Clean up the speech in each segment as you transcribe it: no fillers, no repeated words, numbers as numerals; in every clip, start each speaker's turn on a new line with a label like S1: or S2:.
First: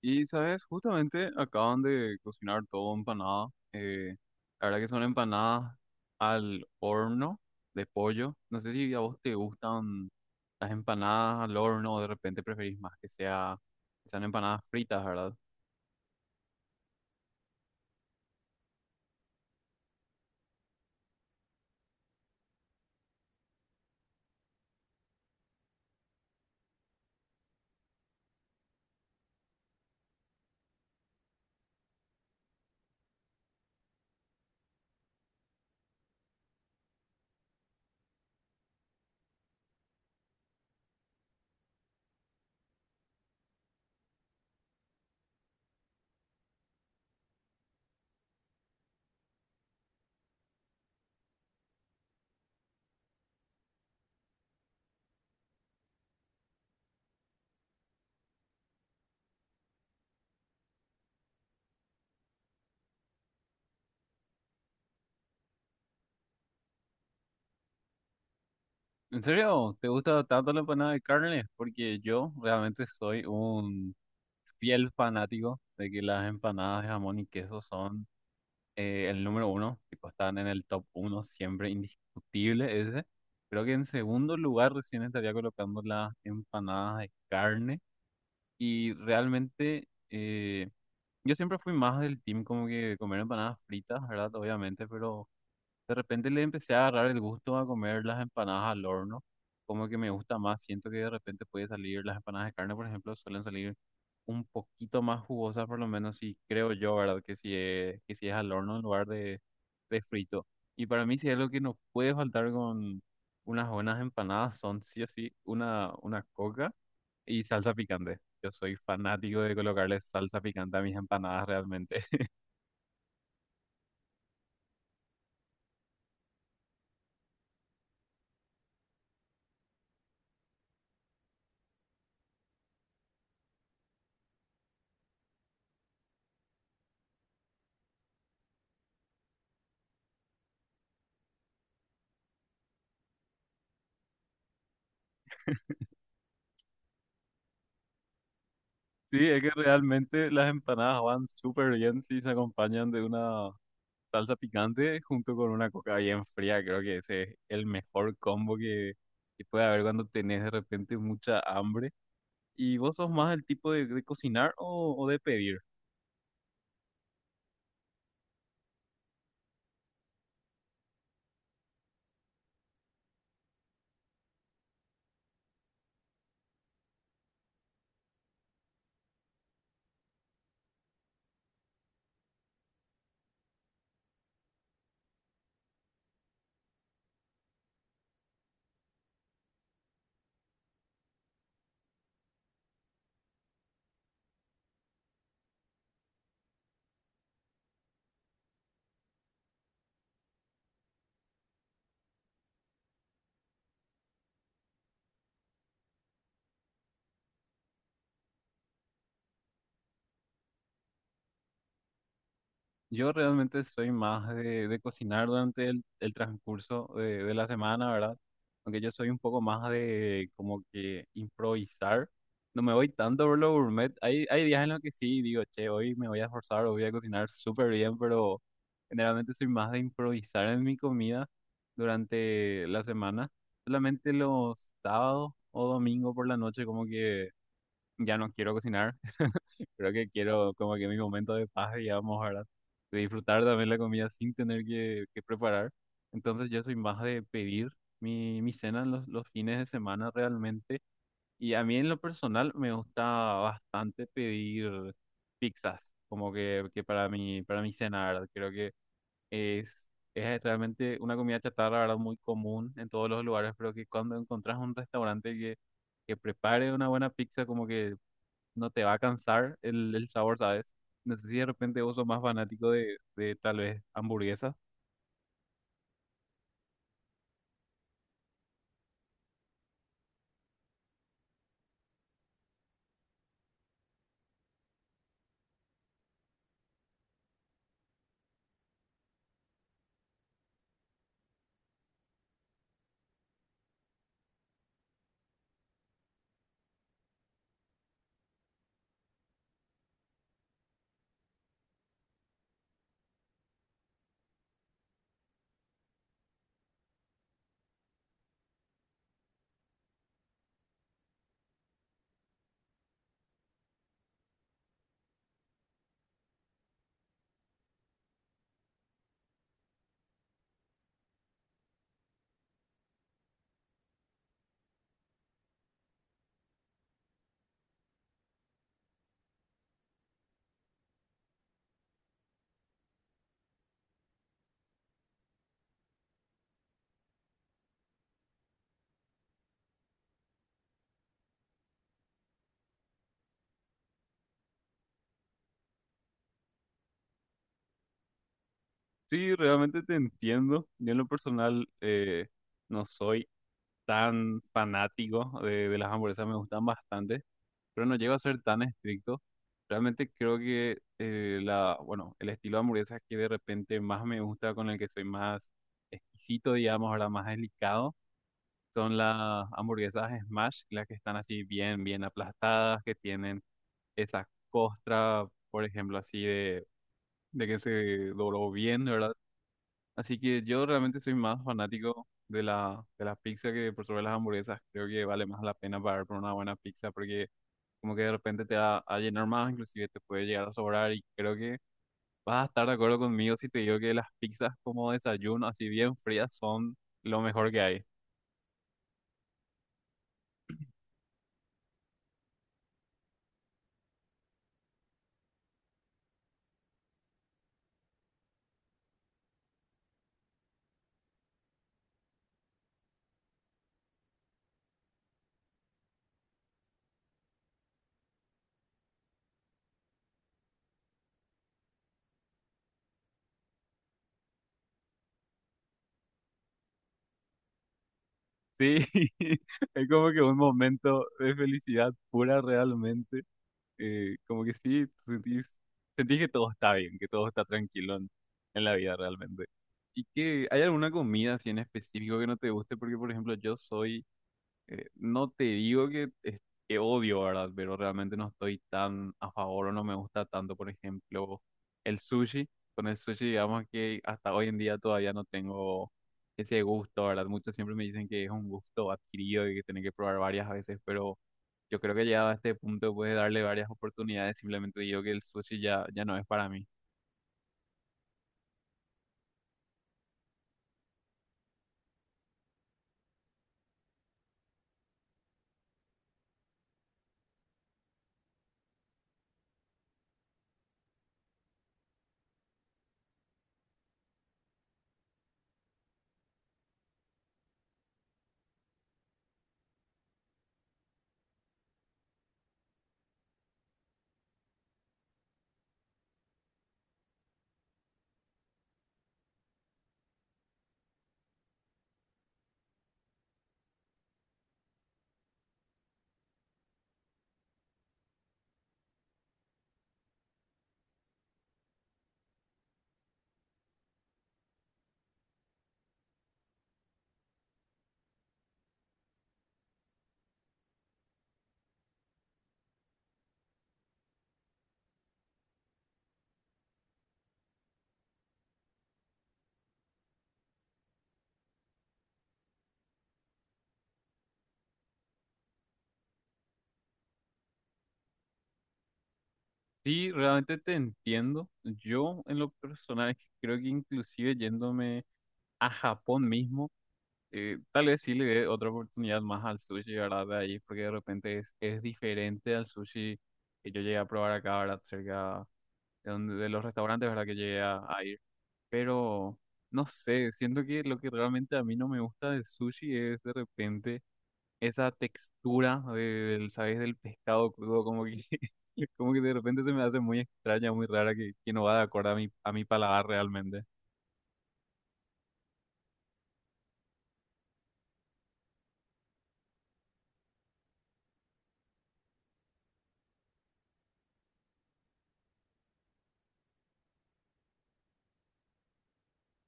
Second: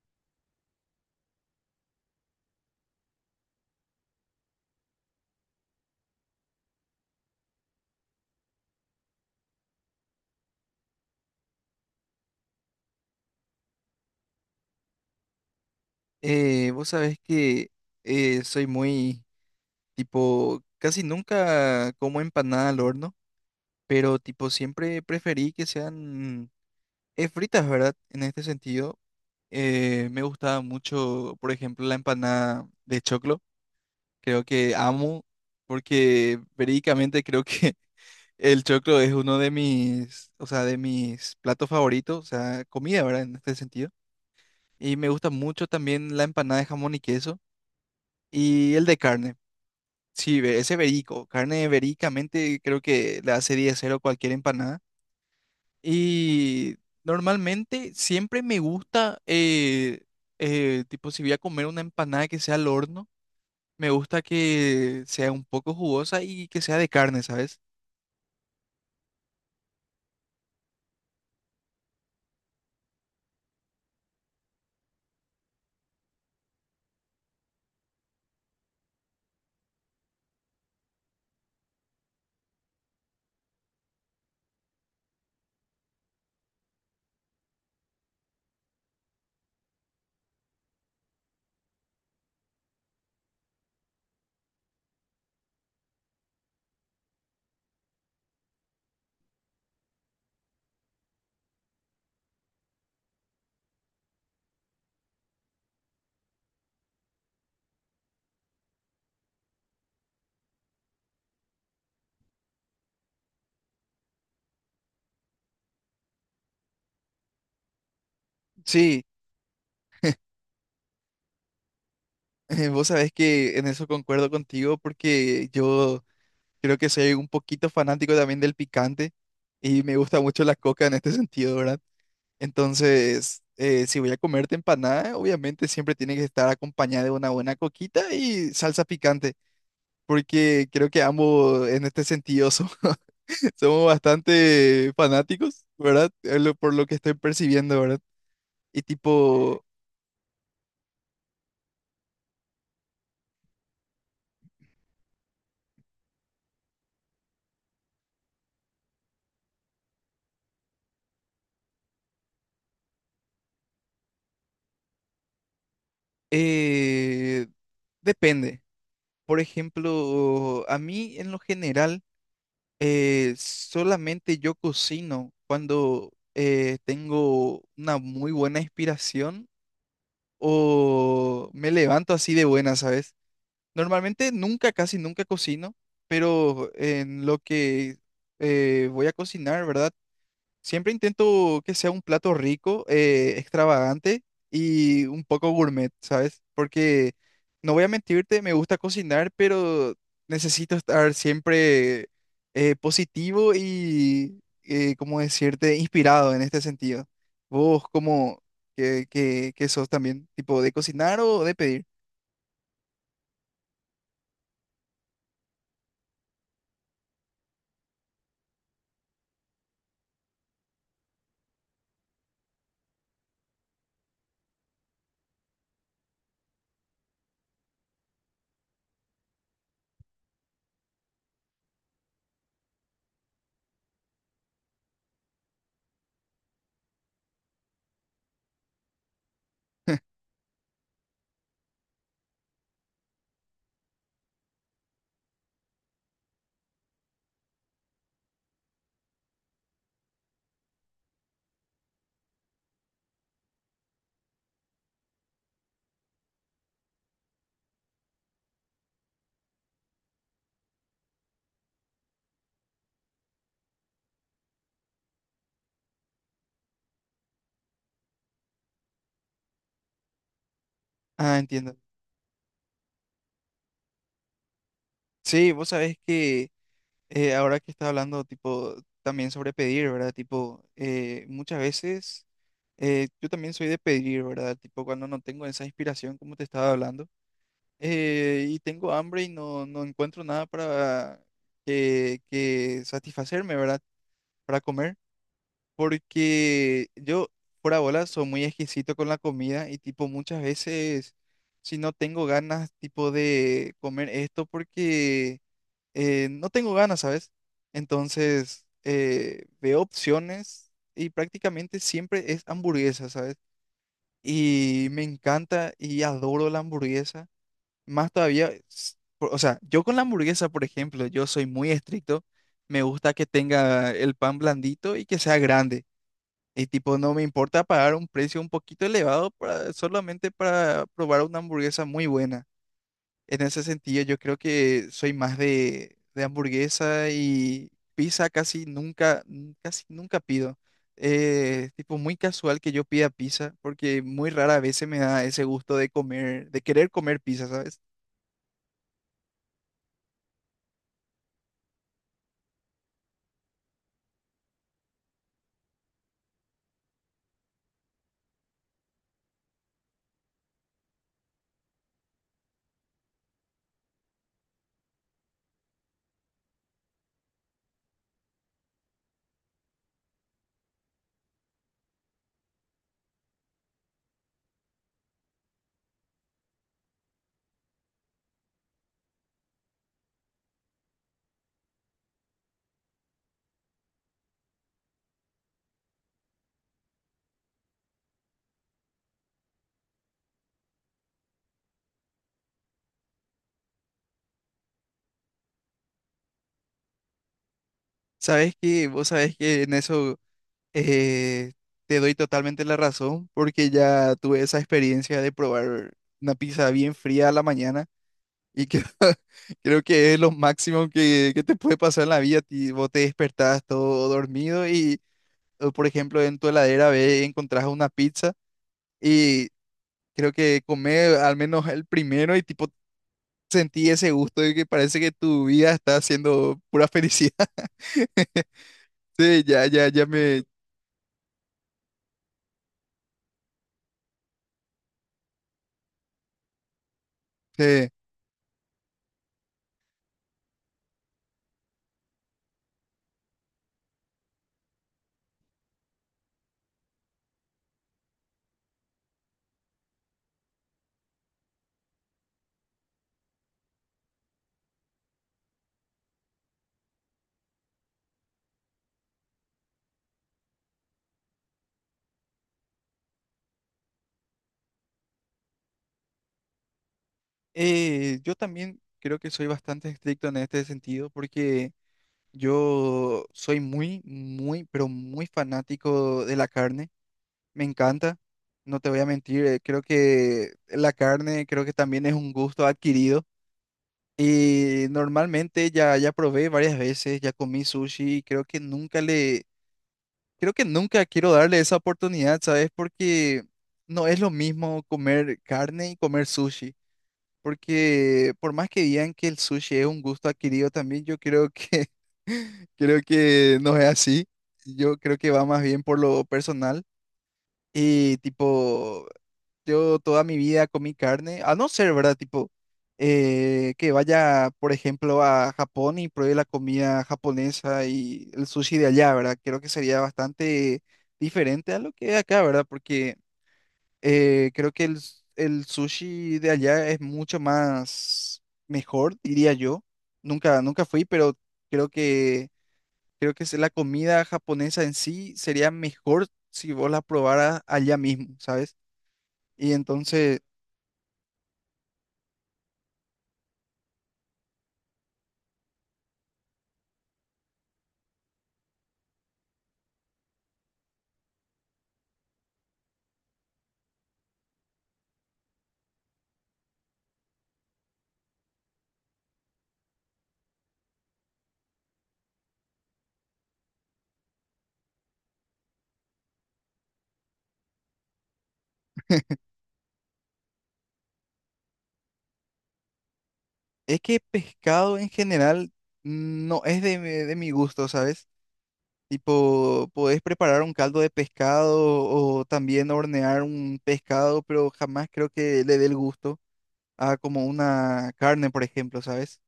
S1: Y sabes, justamente acaban de cocinar todo empanada. eh, la verdad que son empanadas al horno de pollo. No sé si a vos te gustan las empanadas al horno o de repente preferís más que sea, que sean empanadas fritas, ¿verdad?
S2: Vos sabés que soy tipo, casi nunca como empanada al horno, pero tipo siempre preferí que sean fritas, ¿verdad? En este sentido, me gustaba mucho, por ejemplo, la empanada de choclo. Creo que amo, porque verídicamente creo que el choclo es uno de mis, o sea, de mis platos favoritos, o sea, comida, ¿verdad? En este sentido. Y me gusta mucho también la empanada de jamón y queso y el de carne. Sí, ese verico, carne vericamente creo que le hace 10-0 cualquier empanada. Y normalmente siempre me gusta, tipo, si voy a comer una empanada que sea al horno, me gusta que sea un poco jugosa y que sea de carne, ¿sabes?
S1: ¿En serio? ¿Te gusta tanto la empanada de carne? Porque yo realmente soy un fiel fanático de que las empanadas de jamón y queso son el número uno, tipo, están en el top uno, siempre indiscutible ese. Creo que en segundo lugar recién estaría colocando las empanadas de carne. Y realmente yo siempre fui más del team como que comer empanadas fritas, ¿verdad? Obviamente, pero de repente le empecé a agarrar el gusto a comer las empanadas al horno, como que me gusta más, siento que de repente puede salir, las empanadas de carne, por ejemplo, suelen salir un poquito más jugosas, por lo menos si creo yo, ¿verdad? Que si es al horno en lugar de frito. Y para mí si es algo que no puede faltar con unas buenas empanadas, son sí o sí una coca y salsa picante. Yo soy
S2: Sí,
S1: fanático de colocarle salsa picante a mis empanadas realmente.
S2: vos sabés que en eso concuerdo contigo porque yo creo que soy un poquito fanático también del picante y me gusta mucho la coca en este sentido, ¿verdad? Entonces, si voy a comerte empanada, obviamente siempre tiene que estar acompañada de una buena coquita y salsa picante, porque creo que ambos en este sentido somos bastante fanáticos, ¿verdad? Por lo que estoy percibiendo, ¿verdad? Y
S1: Sí, es que
S2: tipo,
S1: realmente las empanadas van súper bien si se acompañan de una salsa picante junto con una coca bien fría. Creo que ese es el mejor combo que puede haber cuando tenés de repente mucha hambre. ¿Y vos sos más el tipo de cocinar o de pedir?
S2: eh, depende. Por ejemplo, a mí en lo general, solamente yo cocino cuando tengo una muy buena inspiración o me levanto así de buena, ¿sabes? Normalmente nunca, casi nunca cocino, pero en lo que voy a cocinar, ¿verdad? Siempre intento que sea un plato rico, extravagante y un poco gourmet, ¿sabes? Porque no voy a mentirte, me gusta cocinar, pero necesito estar siempre positivo y, ¿cómo decirte?, inspirado en este sentido. ¿Vos cómo que sos también? ¿Tipo de cocinar o de pedir?
S1: Yo realmente soy más de cocinar durante el transcurso de la semana, ¿verdad? Aunque yo soy un poco más de como que improvisar. No me voy tanto por lo gourmet. Hay días en los que sí, digo, che, hoy me voy a esforzar, hoy voy a cocinar súper bien, pero generalmente soy más de improvisar en mi comida durante la semana. Solamente los sábados o domingo por la noche como que ya no quiero cocinar. Creo que quiero como que mi momento de paz, digamos, ¿verdad? De disfrutar también la comida sin tener que preparar. Entonces yo soy más de pedir mi, mi cena los fines de semana realmente. Y a mí en lo personal me gusta bastante pedir pizzas, como que para mi cena, ¿verdad? Creo que es, es realmente una comida chatarra, ¿verdad? Muy común en todos los lugares, pero que cuando encontrás un restaurante que prepare una buena pizza, como que no te va a cansar el sabor, ¿sabes? No sé si
S2: Ah,
S1: de
S2: entiendo.
S1: repente vos sos más fanático de tal vez hamburguesas.
S2: Sí, vos sabés que... Ahora que está hablando, tipo, también sobre pedir, ¿verdad? Tipo, muchas veces yo también soy de pedir, ¿verdad? Tipo, cuando no tengo esa inspiración, como te estaba hablando, y tengo hambre y no encuentro nada para que satisfacerme, ¿verdad? Para comer, porque yo, por bola, soy muy exquisito con la comida y, tipo, muchas veces, si no tengo ganas, tipo, de comer esto, porque no tengo ganas, ¿sabes? Entonces, veo opciones y prácticamente siempre es hamburguesa, ¿sabes? Y me encanta y adoro la hamburguesa. Más todavía, o sea, yo con la hamburguesa, por ejemplo, yo soy muy estricto. Me gusta que tenga el pan blandito y que sea grande. Y tipo, no me importa pagar un precio un poquito elevado solamente para probar una hamburguesa muy buena. En ese sentido, yo creo que soy más de hamburguesa y pizza casi nunca, n- casi nunca pido. Tipo muy casual que yo pida pizza, porque muy rara vez se me da ese gusto de comer, de querer comer pizza, ¿sabes?
S1: Sí, realmente te entiendo. Yo en lo personal no soy tan fanático de las hamburguesas, me gustan bastante, pero no llego a ser tan estricto. Realmente creo que la, bueno, el estilo de hamburguesas que de repente más me gusta, con el que soy más exquisito, digamos, ahora más delicado, son las hamburguesas Smash, las que están así bien, bien aplastadas, que tienen esa costra, por ejemplo, así de que se dobló bien, ¿verdad? Así que yo realmente soy más fanático de la, de las pizzas que por sobre las hamburguesas. Creo que vale más la pena pagar por una buena pizza porque como que de repente te va a llenar más, inclusive te puede llegar a sobrar y creo que vas a estar de acuerdo conmigo si te digo que las pizzas como desayuno, así bien frías, son lo mejor que hay.
S2: Sabes que, vos sabes que en eso eh, te doy totalmente la razón, porque ya tuve esa experiencia de probar una pizza bien fría a la mañana. Y creo, creo que es lo máximo que te puede pasar en la vida. Vos te despertás todo dormido y, o, por ejemplo, en tu heladera ves encontrás una pizza y creo que comer al menos el primero y tipo sentí ese gusto de que parece que tu vida está siendo pura felicidad.
S1: Sí,
S2: Sí, ya, ya,
S1: es
S2: ya
S1: como que un
S2: me...
S1: momento de felicidad pura realmente como que sí, tú sentís, sentís que todo está bien, que todo está
S2: sí.
S1: tranquilo en la vida realmente. ¿Y que hay alguna comida así en específico que no te guste? Porque, por ejemplo, yo soy, no te digo que, que odio, ¿verdad? Pero realmente no estoy tan a favor o no me gusta tanto, por ejemplo, el sushi. Con el sushi, digamos que hasta hoy en día todavía no tengo ese gusto, ¿verdad? Muchos siempre me dicen que es un gusto adquirido y que tienen que probar varias veces, pero... Yo creo que llegado a este punto puedes darle varias oportunidades. Simplemente digo que el sushi ya no es para mí.
S2: Yo también creo que soy bastante estricto en este sentido porque yo soy muy, muy, pero muy fanático de la carne. Me encanta, no te voy a mentir, creo que la carne creo que también es un gusto adquirido y normalmente ya probé varias veces, ya comí sushi y creo que nunca le creo que nunca quiero darle esa oportunidad, ¿sabes? Porque no es lo mismo comer carne y comer sushi, porque por más que digan que el sushi es un gusto adquirido también, yo creo que creo que no es así. Yo creo que va más bien por lo personal. Y tipo, yo toda mi vida comí carne, a no ser, ¿verdad? Tipo, que vaya, por ejemplo, a Japón y pruebe la comida japonesa y el sushi de allá, ¿verdad? Creo que sería bastante diferente a lo que es acá, ¿verdad? Porque creo que el, el sushi de allá es mucho más mejor, diría yo. Nunca, nunca fui, pero creo creo que es la comida japonesa en sí sería mejor si vos la probaras allá mismo, ¿sabes? Y
S1: Sí,
S2: entonces...
S1: realmente te entiendo. Yo en lo personal creo que inclusive yéndome a Japón mismo, tal vez sí le dé otra oportunidad más al sushi, ¿verdad? De ahí, porque de repente es diferente al sushi que yo llegué a probar acá, ¿verdad? Cerca de, donde, de los restaurantes, ¿verdad? Que llegué a ir. Pero no sé, siento que lo que realmente a mí no me gusta del sushi es de repente esa textura del, ¿sabes? Del pescado crudo, como que, como que de repente se me hace muy extraña, muy rara, que no va de acuerdo a mi paladar realmente.
S2: Es que pescado en general no es mi de mi gusto, ¿sabes? Tipo, podés preparar un caldo de pescado o también hornear un pescado, pero jamás creo que le dé el gusto a como una carne, por ejemplo, ¿sabes?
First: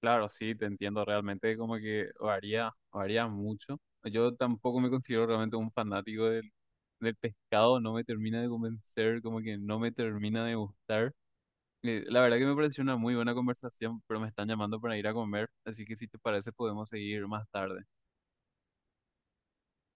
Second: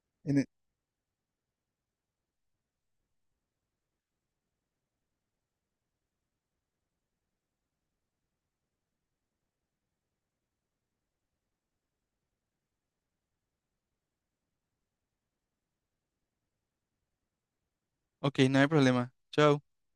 S1: Claro,
S2: En e-
S1: sí, te entiendo, realmente como que varía, varía mucho. Yo tampoco me considero realmente un fanático del, del pescado, no me termina de convencer, como que no me termina de gustar. La verdad que me pareció una muy buena conversación, pero me están llamando para ir a comer, así que si te parece podemos seguir más tarde.
S2: Ok, no hay problema. Chao.